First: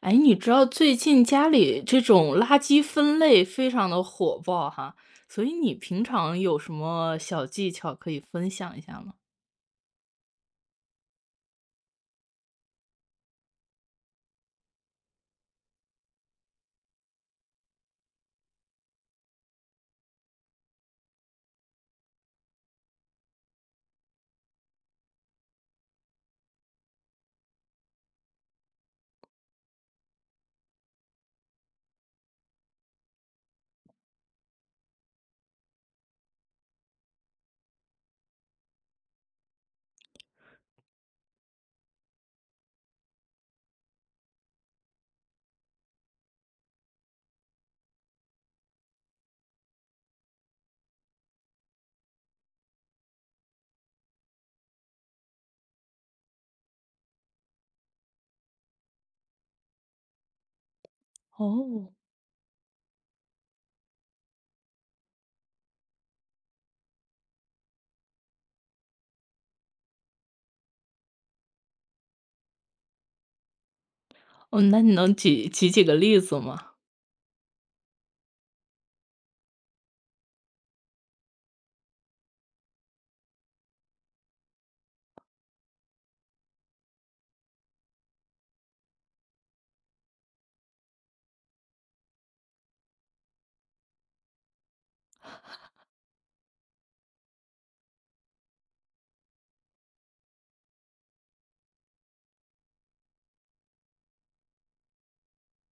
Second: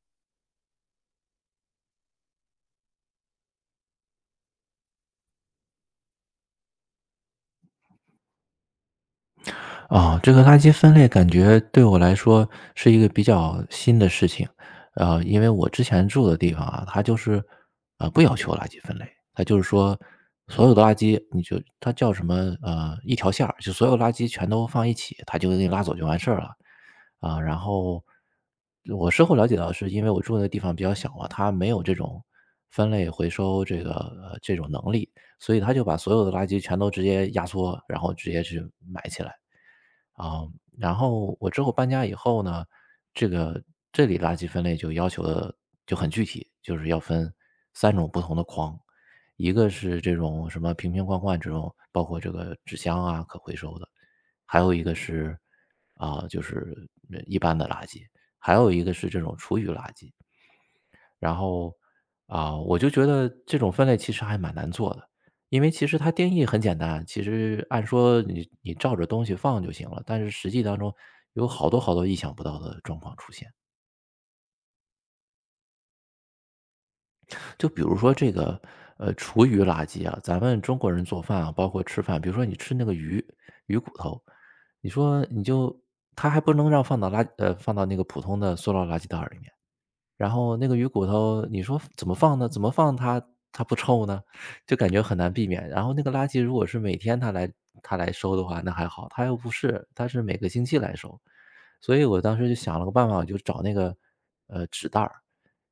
哎，你知道最近家里这种垃圾分类非常的火爆哈，所以你平常有什么小技巧可以分享一下吗？这个垃圾分类感觉对我来说是一个比较新的事情。因为我之前住的地方啊，它就是，不要求垃圾分类，它就是说所有的垃圾你就它叫什么一条线儿，就所有垃圾全都放一起，它就给你拉走就完事儿了。然后我事后了解到，是因为我住的地方比较小嘛，它没有这种分类回收这个这种能力，所以他就把所有的垃圾全都直接压缩，然后直接去埋起来。啊，然后我之后搬家以后呢，这个这里垃圾分类就要求的就很具体，就是要分三种不同的筐。一个是这种什么瓶瓶罐罐这种，包括这个纸箱啊，可回收的；还有一个是，就是一般的垃圾；还有一个是这种厨余垃圾。然后，哦。我就觉得这种分类其实还蛮难做的，因为其实它定义很简单，其实按说你照着东西放就行了，但是实际当中有好多好多意想不到的状况出现。哦，那你能举举几个例子吗？就比如说这个，厨余垃圾啊，咱们中国人做饭啊，包括吃饭，比如说你吃那个鱼骨头。你说你就它还不能让放到放到那个普通的塑料垃圾袋儿里面，然后那个鱼骨头，你说怎么放呢？怎么放它不臭呢？就感觉很难避免。然后那个垃圾如果是每天他来收的话，那还好，他又不是，他是每个星期来收。所以我当时就想了个办法，我就找那个纸袋儿，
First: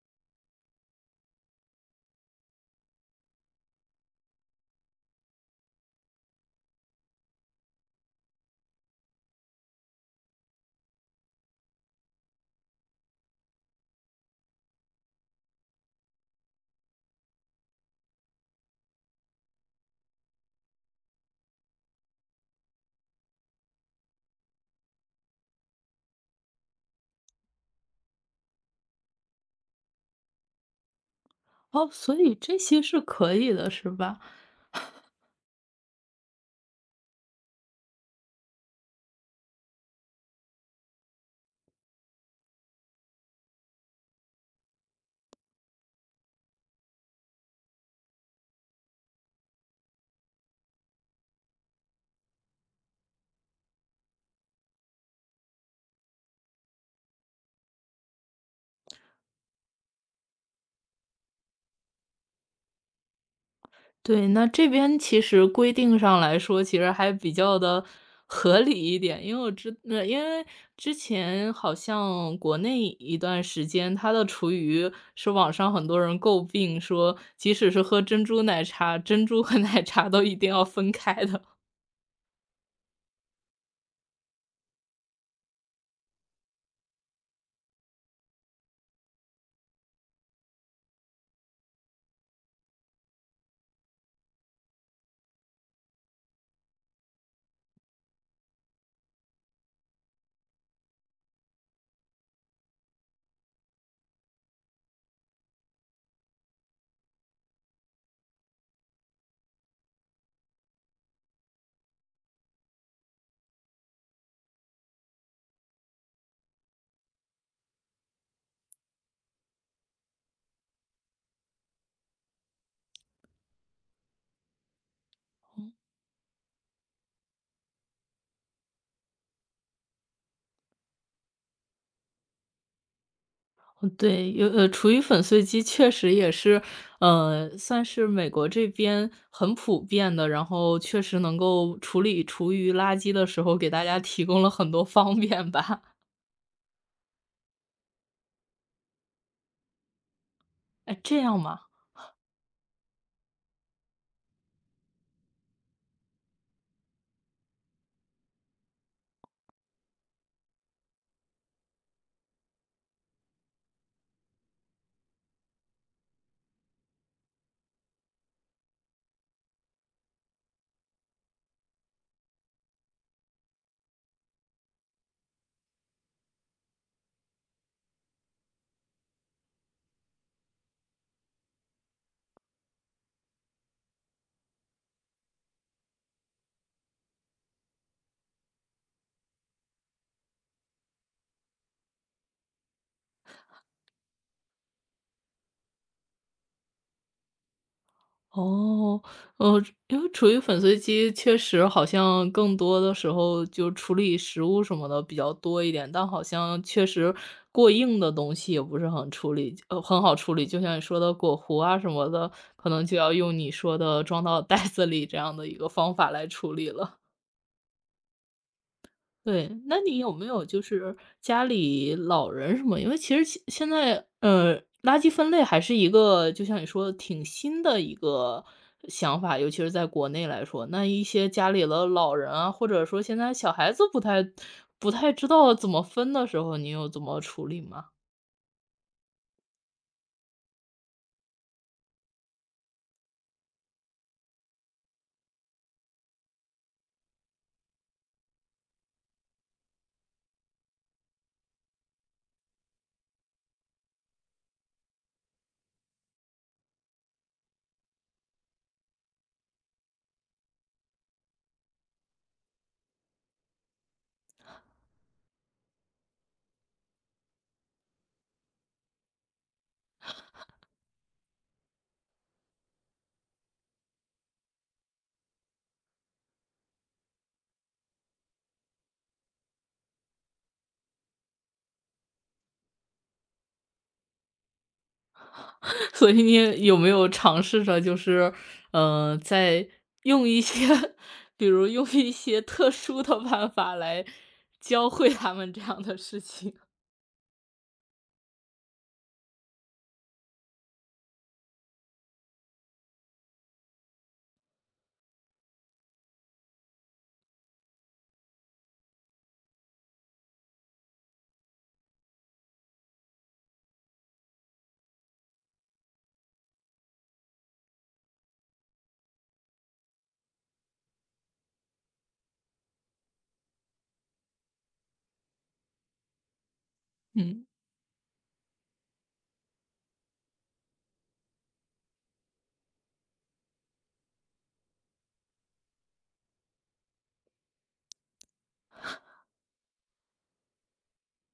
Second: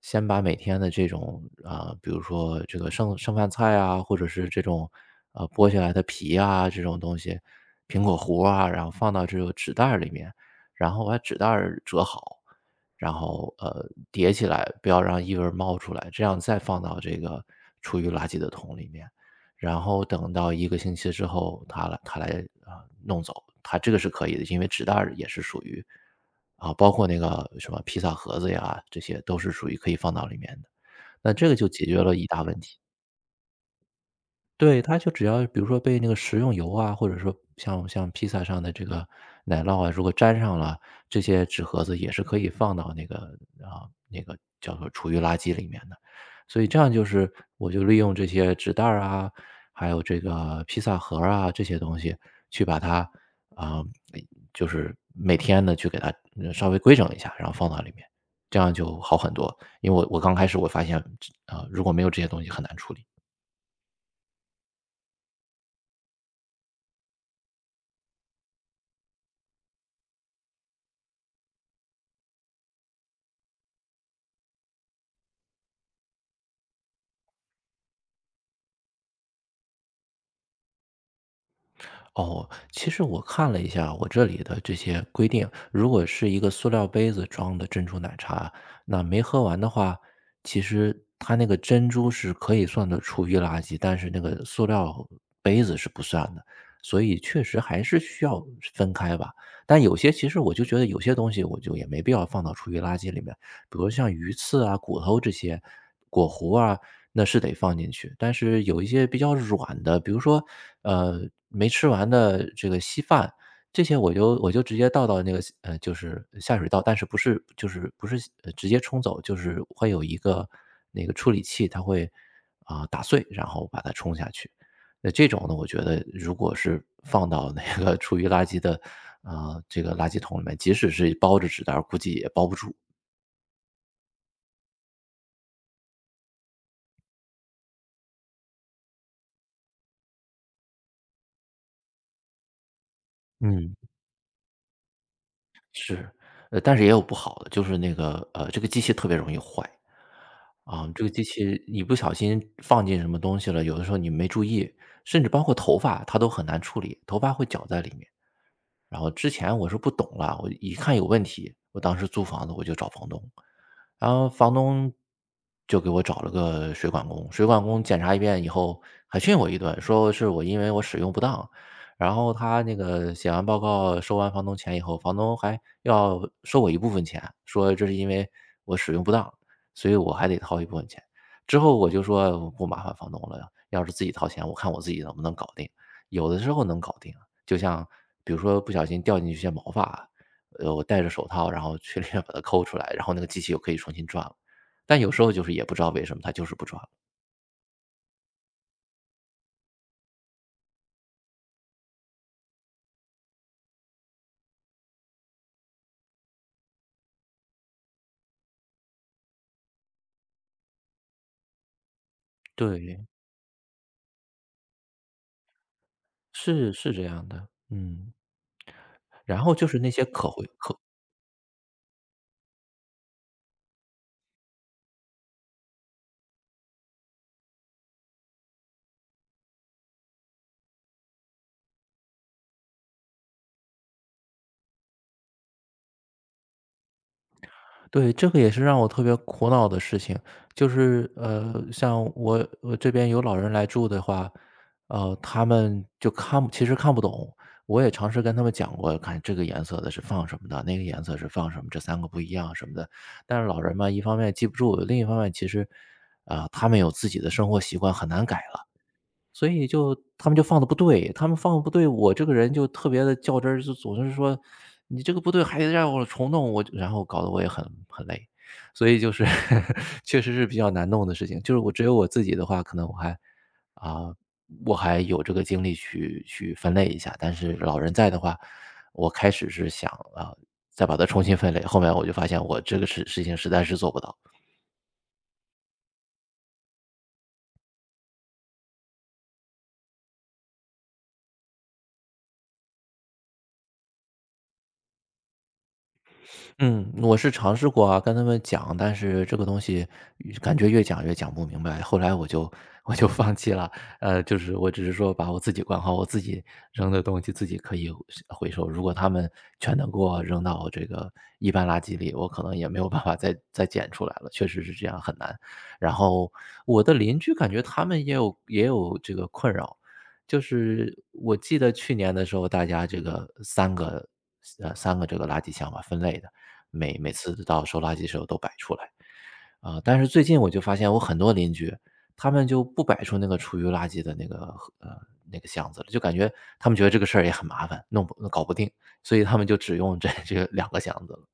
先把每天的这种比如说这个剩饭菜啊，或者是这种剥下来的皮啊这种东西，苹果核啊，然后放到这个纸袋儿里面，然后把纸袋儿折好。然后叠起来，不要让异味儿冒出来，这样再放到这个厨余垃圾的桶里面。然后等到一个星期之后，他来弄走，他这个是可以的，因为纸袋儿也是属于包括那个什么披萨盒子呀，这些都是属于可以放到里面的。那这个就解哦，决所了一以大这问题。些是可以的，是吧？对，它就只要比如说被那个食用油啊，或者说像披萨上的这个奶酪啊，如果沾上了，这些纸盒子也是可以放到那个那个叫做厨余垃圾里面的。所以这样就是我就利用这些纸袋儿啊，还有这个披萨盒儿啊，这些东西去把它啊，就是每天呢去给它稍微规整一下，然后放到里面，这样就好很多。因为我刚开始我发现，如果没有这些东西很难处理。对，那这边其实规定上来说，其实还比较的合理一点。因为因为之前好像国内一段时间，它的厨余是网上很多人诟病说，即使是喝珍珠奶茶，珍珠和奶茶都一定要分开的。哦，其实我看了一下我这里的这些规定，如果是一个塑料杯子装的珍珠奶茶，那没喝完的话，其实它那个珍珠是可以算作厨余垃圾，但是那个塑料杯子是不算的，所以确实还是需要分开吧。但有些其实我就觉得有些东西我就也没必要放到厨余垃圾里面，比如像鱼刺啊、骨头这些，果核啊，那是得放进去。但是有一些比较软的，比如说，呃，没吃完的这个稀饭，这些我就直接倒到那个就是下水道，但是不是就是不是直接冲走，就是会有一个那个处理器，它会打碎，然后把它冲下去。那这种呢，我觉得如果是放到那个厨余垃圾的这个垃圾桶里面，即使是包着纸袋儿，估计也包不住。嗯对，厨余粉碎机确实也是，算是美国这边很普遍的，然后确实能够处理厨余垃圾的时候，给嗯。大家提供了很多方便吧。是，但是也有不好的，就是那个，这个机器特别容易坏。哎，这个这机样吗？器你不小心放进什么东西了，有的时候你没注意，甚至包括头发它都很难处理，头发会搅在里面。然后之前我是不懂了，我一看有问题，我当时租房子我就找房东。然后房东就给我找了个水管工，水管工检查一遍以后还训我一顿，说是我因为我使用不当。然后他那个写完报告收完房东钱以后，房东还要收我一部分钱，说这是因为我使用不当，所以我还得掏一部分钱。之后我就说我不麻烦房东了，要是自己掏钱，我看我自己能不能搞定。有的时候能搞定啊，就像比如说不小心掉进去一些毛发，我戴着手套，然后去里面把它抠出来，然后那个机器又可以重新转了。但有时候就是也不知道为什么它就是不转了。哦，呃，因为处于粉碎机确实好像更多的时候就处理食物什么的比较多一点，但好像确实过硬的东西也不是很处理呃，很好处理。就像你说的果核啊什么的，可能就对，要用你说的装到袋子里这样的一个方法来处理是是了。这样的，嗯。然对，后就那是那你些。有没可有回就可是家里老人什么？因为其实现在，垃圾分类还是一个，就像你说的，挺新的一个想法，尤其是在国内来说，那一些家里的老人啊，或者说现在小孩子不太知道怎么分的时候，你有怎么处理吗？对，这个也是让我特别苦恼的事情，就是像我我这边有老人来住的话，他们就看不其实看不懂。我也尝试跟他们讲过，看这个颜色的是放什么的，那个颜色是放什么，这三个不一样什么的。但是老人嘛，一方面记不住，另一方面其实，他们有自己的生活习惯，很难改了。所以就他们就放的不对，他们放的不对，我这个人就特别的较真儿，就总是说："你这个不对，还得让我重弄。"我就然后搞得我也很累，所以就是 确实是比较难弄的事情。就是我只有我自己的话，可能啊，我还有这个精力去分类一下，但是老人在的话，我开始是想，啊，再把它重新分类，后面我就发现我这个事情实在是做不到。所以你也有没有尝试着就是，嗯，在用一些，比如用一些特殊的办法来教会他们这样的事情？嗯，我是尝试过啊，跟他们讲，但是这个东西越感觉越讲不明白，后来我就放弃了。呃，就是我只是说把我自己管好，我自己扔的东西自己可以回收。如果他们全能给我扔到这个一般垃圾里，我可能也没有办法再捡出来了。确实是这样，很难。然后我的邻居感觉他们也有这个困扰，就是我记得去年的时候，大家这个三个这个垃圾箱吧分类的。每嗯，次到收垃圾的时候都摆出来。但是最近我就发现我很多邻居，他们就不摆出那个厨余垃圾的呃，那个箱子了，就感觉他们觉得这个事儿也很麻烦，弄不搞不定，所以他们就只用这两个箱子了。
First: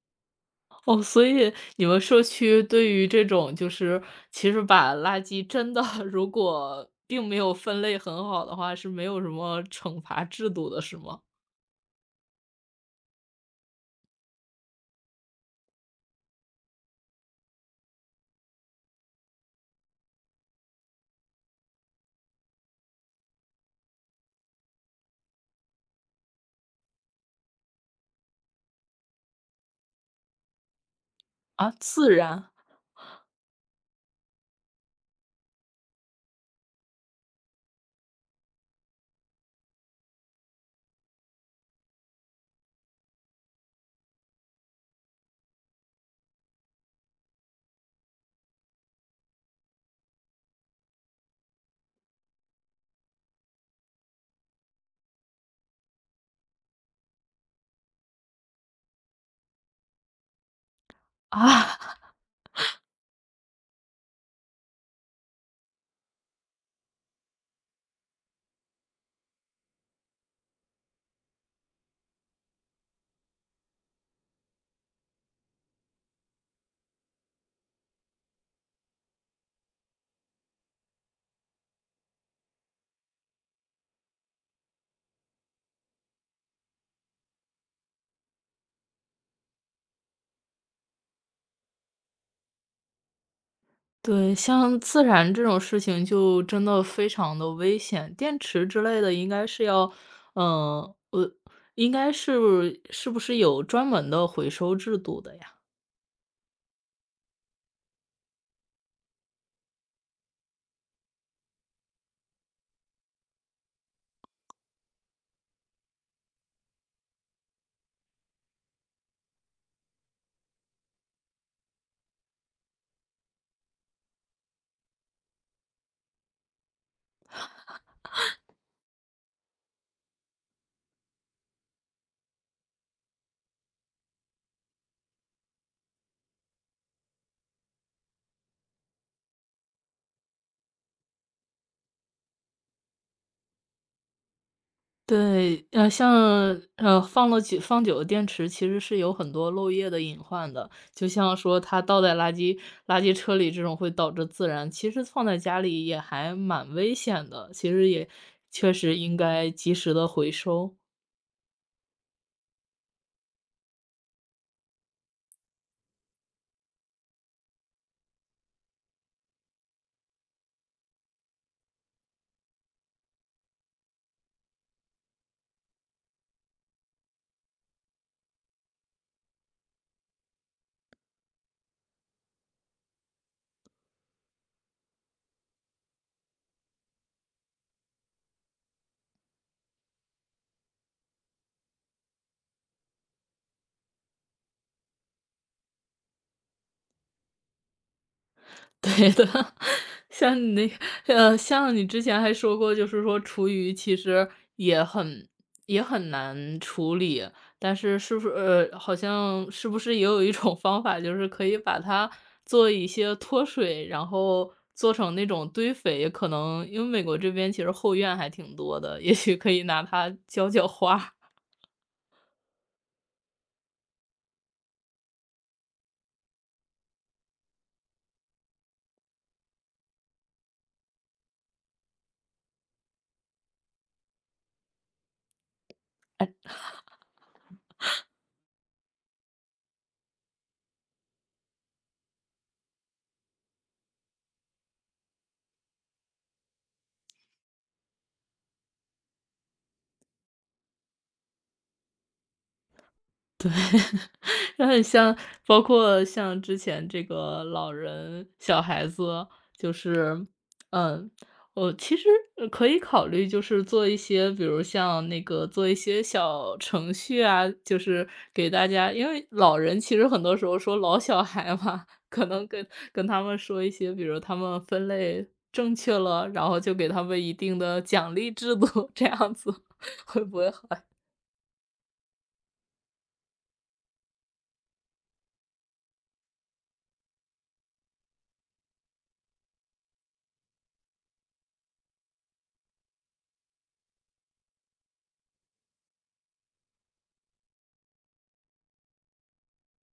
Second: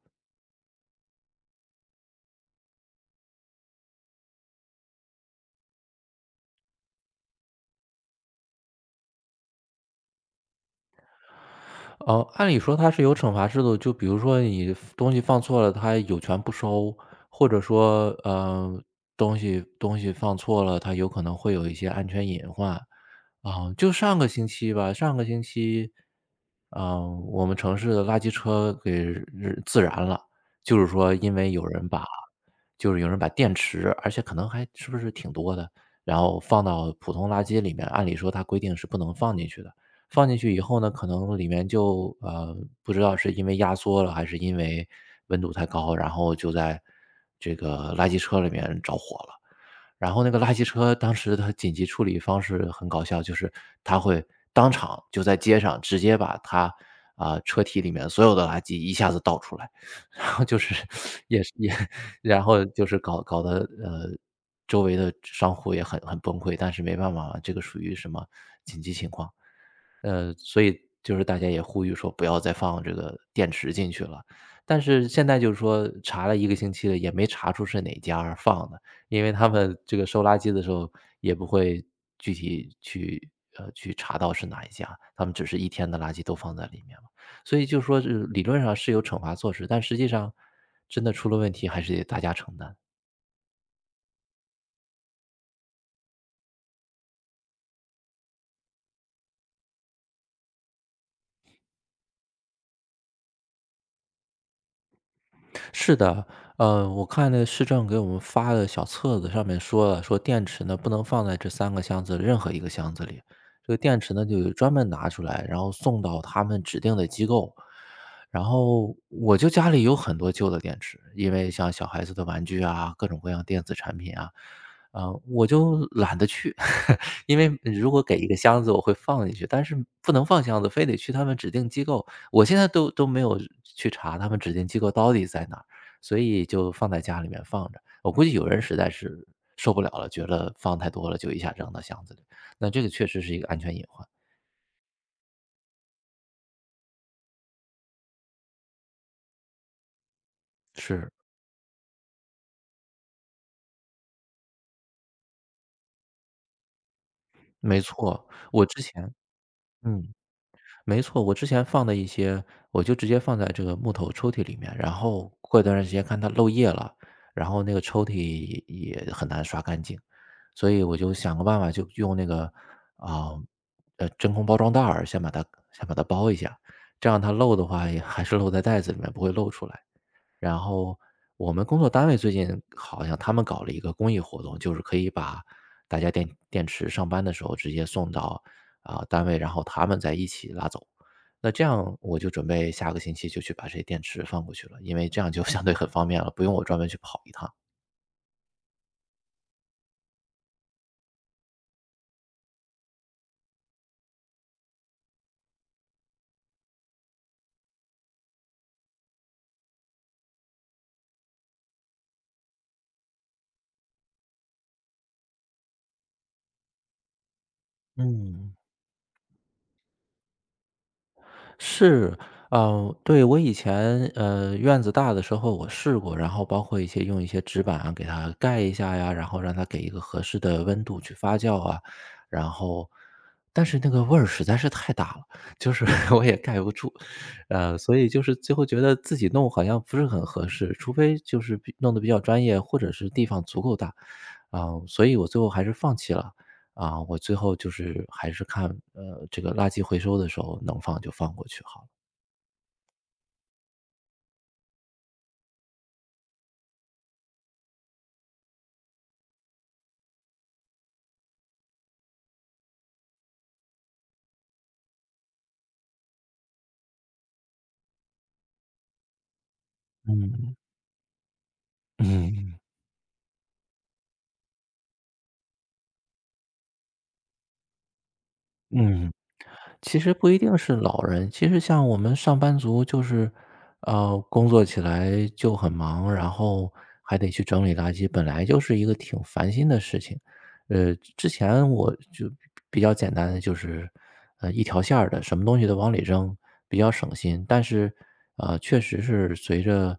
哦，所以你们社区对于这种就是其实把垃圾真的 如果并没有分类很好的话，是没有什么惩罚制度的，是吗？按理说它是有惩罚制度，就比如说你东西放错了，它有权不收；或者说，东西放错了，它有可能会有一些安全隐患。就上个星期吧，上个星期，嗯，我们城市的垃圾车给日自燃了，就是说因为有啊，人把自然就是有人把电池，而且可能还是不是挺多的，然后放到普通垃圾里面，按理说它规定是不能放进去的。放进去以后呢，可能里面就不知道是因为压缩了，还是因为温度太高，然后就在这个垃圾车里面着火了。然后那个垃圾车当时它紧急处理方式很搞笑，就是它会当场就在街上直接把它车体里面所有的垃圾一下子倒出来。然后就是 也是也啊，然后就是搞得，周围的商户也很崩溃，但是没办法嘛，这个属于什么紧急情况。所以就是大家也呼吁说不要再放这个电池进去了。但是现在就是说查了一个星期了，也没查出是哪家儿放的，因为他们这个收垃圾的时候也不会具体去去查到是哪一家，他们只是一天的垃圾都放在里面。所以就说是理论上是有惩罚措施，但实际上真的出了问题还是得大家承担。对，像自燃这种事情就真的非常的危险，电池之类的应该是要嗯，应该是是不是有专门的回收制度的呀？是的，我看那市政给我们发的小册子上面说了，说电池呢不能放在这三个箱子任何一个箱子里，这个电池呢就专门拿出来，然后送到他们指定的机构。然后我就家里有很多旧的电池，因为像小孩子的玩具啊，各种各样电子产品啊，我就懒得去，因为如果给一个箱子，我会放进去，但是不能放箱子，非得去他们指定机构。我现在都没有去查他们指定机构到底在哪。所以就放在家里面放着。我估计有人实在是受不了了，觉得放太多了，就一下扔到箱子里。那这个确实是一个安全隐患，对，像放了放久的电池其实是有很多漏液的隐患的，就是，像说它倒在垃圾车里这种会导致自燃，其实放在家里也还蛮危险的，其没实也错，我确之实前应该及时的嗯。回收。没错，我之前放的一些，我就直接放在这个木头抽屉里面，然后过一段时间看它漏液了，然后那个抽屉也很难刷干净，所以我就想个办法，就用那个啊真空包装袋儿先把它包一下，这样它漏的话也还是漏在袋子里面，不会漏出来。然后我们工作单位最近好像他们搞了一个公益活动，就是可以把大家电电池上班的时候直接送到单位，然后他们再一起拉走。那这样我就准备下个星期就去把这些电池放过去了，因为这样就相对很方便了，不用我专门去跑一趟。对的，像你像你之前还说过，就是说厨余其实也很也很难处理，但是是不是好像是不是也有一种方法，就是可以把它做一些脱水，然后做成那种堆肥，可能因为美国这边其实后院还嗯。挺多的，也许可以拿它浇浇花。是，对，我以前，院子大的时候我试过，然后包括一些用一些纸板啊，给它盖一下呀，然后让它给一个合适的温度去发酵啊，然后但是那个味儿实在是太大了，就是 我也盖不住，所以就是最后觉得自己弄好像不是很合适，除非就是比弄得比较专业，或者是地方足够大，啊，所以我最后还是放弃了。啊，我最后就是还是看，这个垃圾回收的时候能放就放过去好了。它很像包括像之前这个老人、小孩子，就是嗯，我其实可以考虑，就是做一些，比如像那个做一些小程序啊，就是给大家，因为老人其实很多时嗯，候说老小孩嘛，可能嗯，跟他们说一些，比如他们分类正确了，然后就给他们一定的奖励制度，这嗯。样子 其 实会不不一会定好？是老人，其实像我们上班族，就是，工作起来就很忙，然后还得去整理垃圾，本来就是一个挺烦心的事情。之前我就比较简单的就是，一条线儿的，什么东西都往里扔，比较省心。但是，确实是随着，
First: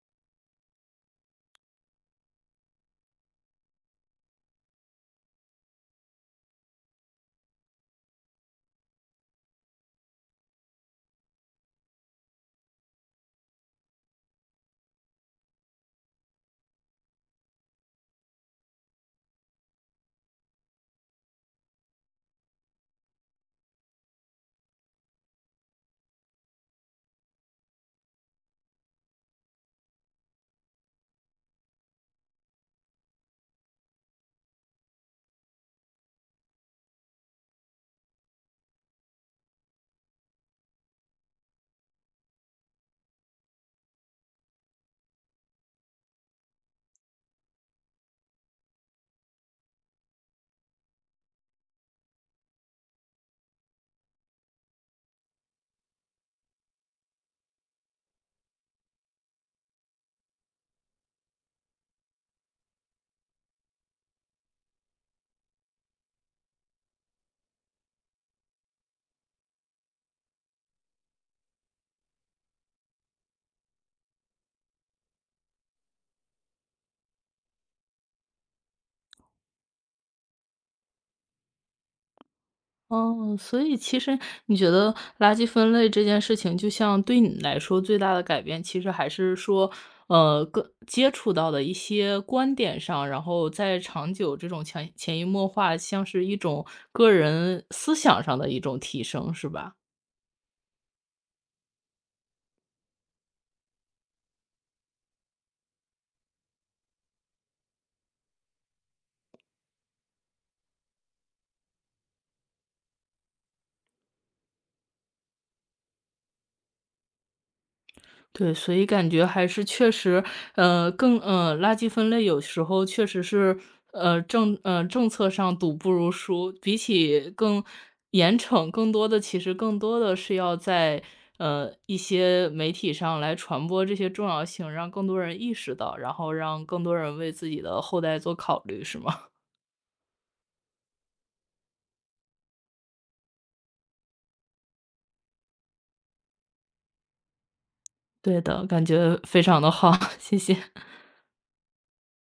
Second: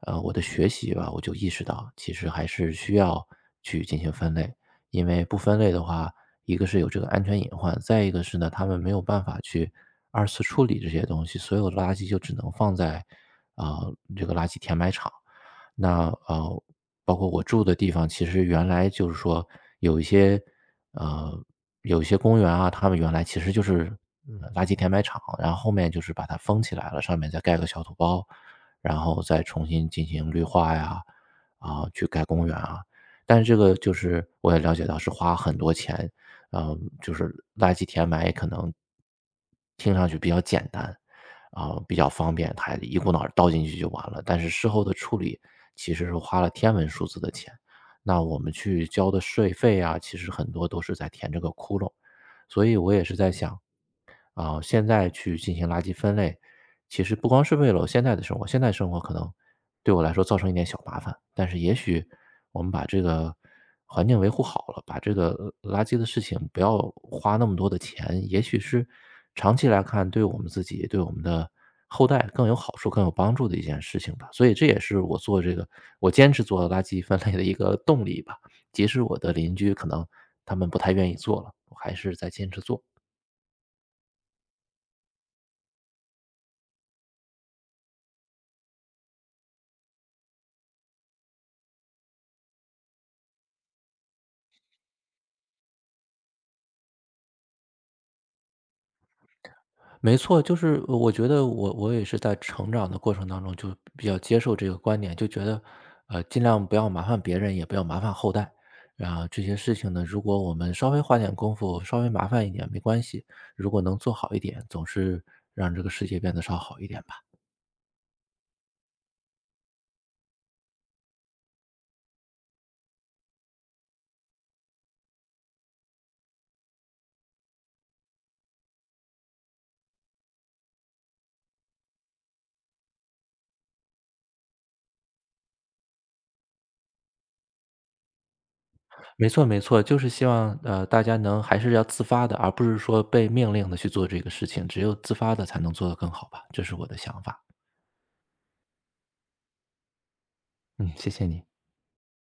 我的学习吧，我就意识到，其实还是需要去进行分类，因为不分类的话，一个是有这个安全隐患，再一个是呢，他们没有办法去二次处理这些东西，所有的垃圾就只能放在这个垃圾填埋场。那,包括我住的地方，其实原来就是说有一些呃有一些公园啊，他们原来其实就是嗯垃圾填埋场，然后后面就是把它封起来了，上面再盖个小土包，然后再重新进行绿化呀，去盖公园啊。但是这个就是我也了解到是花很多钱，就是垃圾填埋可能听上去比较简单，啊，比较方便，它一股脑儿倒进去就完了。但是事后的处理其实是花了天文数字的钱，那我们去交的税费啊，其实很多都是在填这个窟窿。所以我也是在想，啊，现在去进行垃圾分类，其实不光是为了我现在的生活，现在生活可能对我来说造成一点小麻烦，但是也许我们把这个环境维护好了，把这个垃圾的事情不要花那么多的钱，也许是长期来看对我们自己、对我们的后代更有好处、更有帮助的一件事情吧。所以这也是我做这个，我坚持做垃圾分类的一个动力吧。即使我的邻居可能他们不太愿意做了，我还是在坚持做。哦，所以其实你觉得垃圾分类这件事情，就像对你来说最大的改变，其实还是说，更接触到的一些观点上，然后在长久这种潜移默化，像是一种个人思想上的一种提升，是吧？没错，就是我觉得我也是在成长的过程当中，就比较接受这个观点，就觉得，尽量不要麻烦别人，也不要麻烦后代。啊，这些事情呢，如果我们稍微花点功夫，稍微麻烦一点没关系，如果能做好一点，总是让这个世界变得稍好一点吧。对，所以感觉还是确实，垃圾分类有时候确实是，政策上堵不如疏，比起更严惩，更多的是要在一些媒体上来传播这些重要性，让更多人意识到，然后让更多人为自己的后代做考虑，是吗？没错，没错，就是希望大家能还是要自发的，而不是说被命令的去做这个事情，只有自发的才能做得更好吧，这是我的想法。对的，感觉非常的好，谢谢。嗯，谢谢你。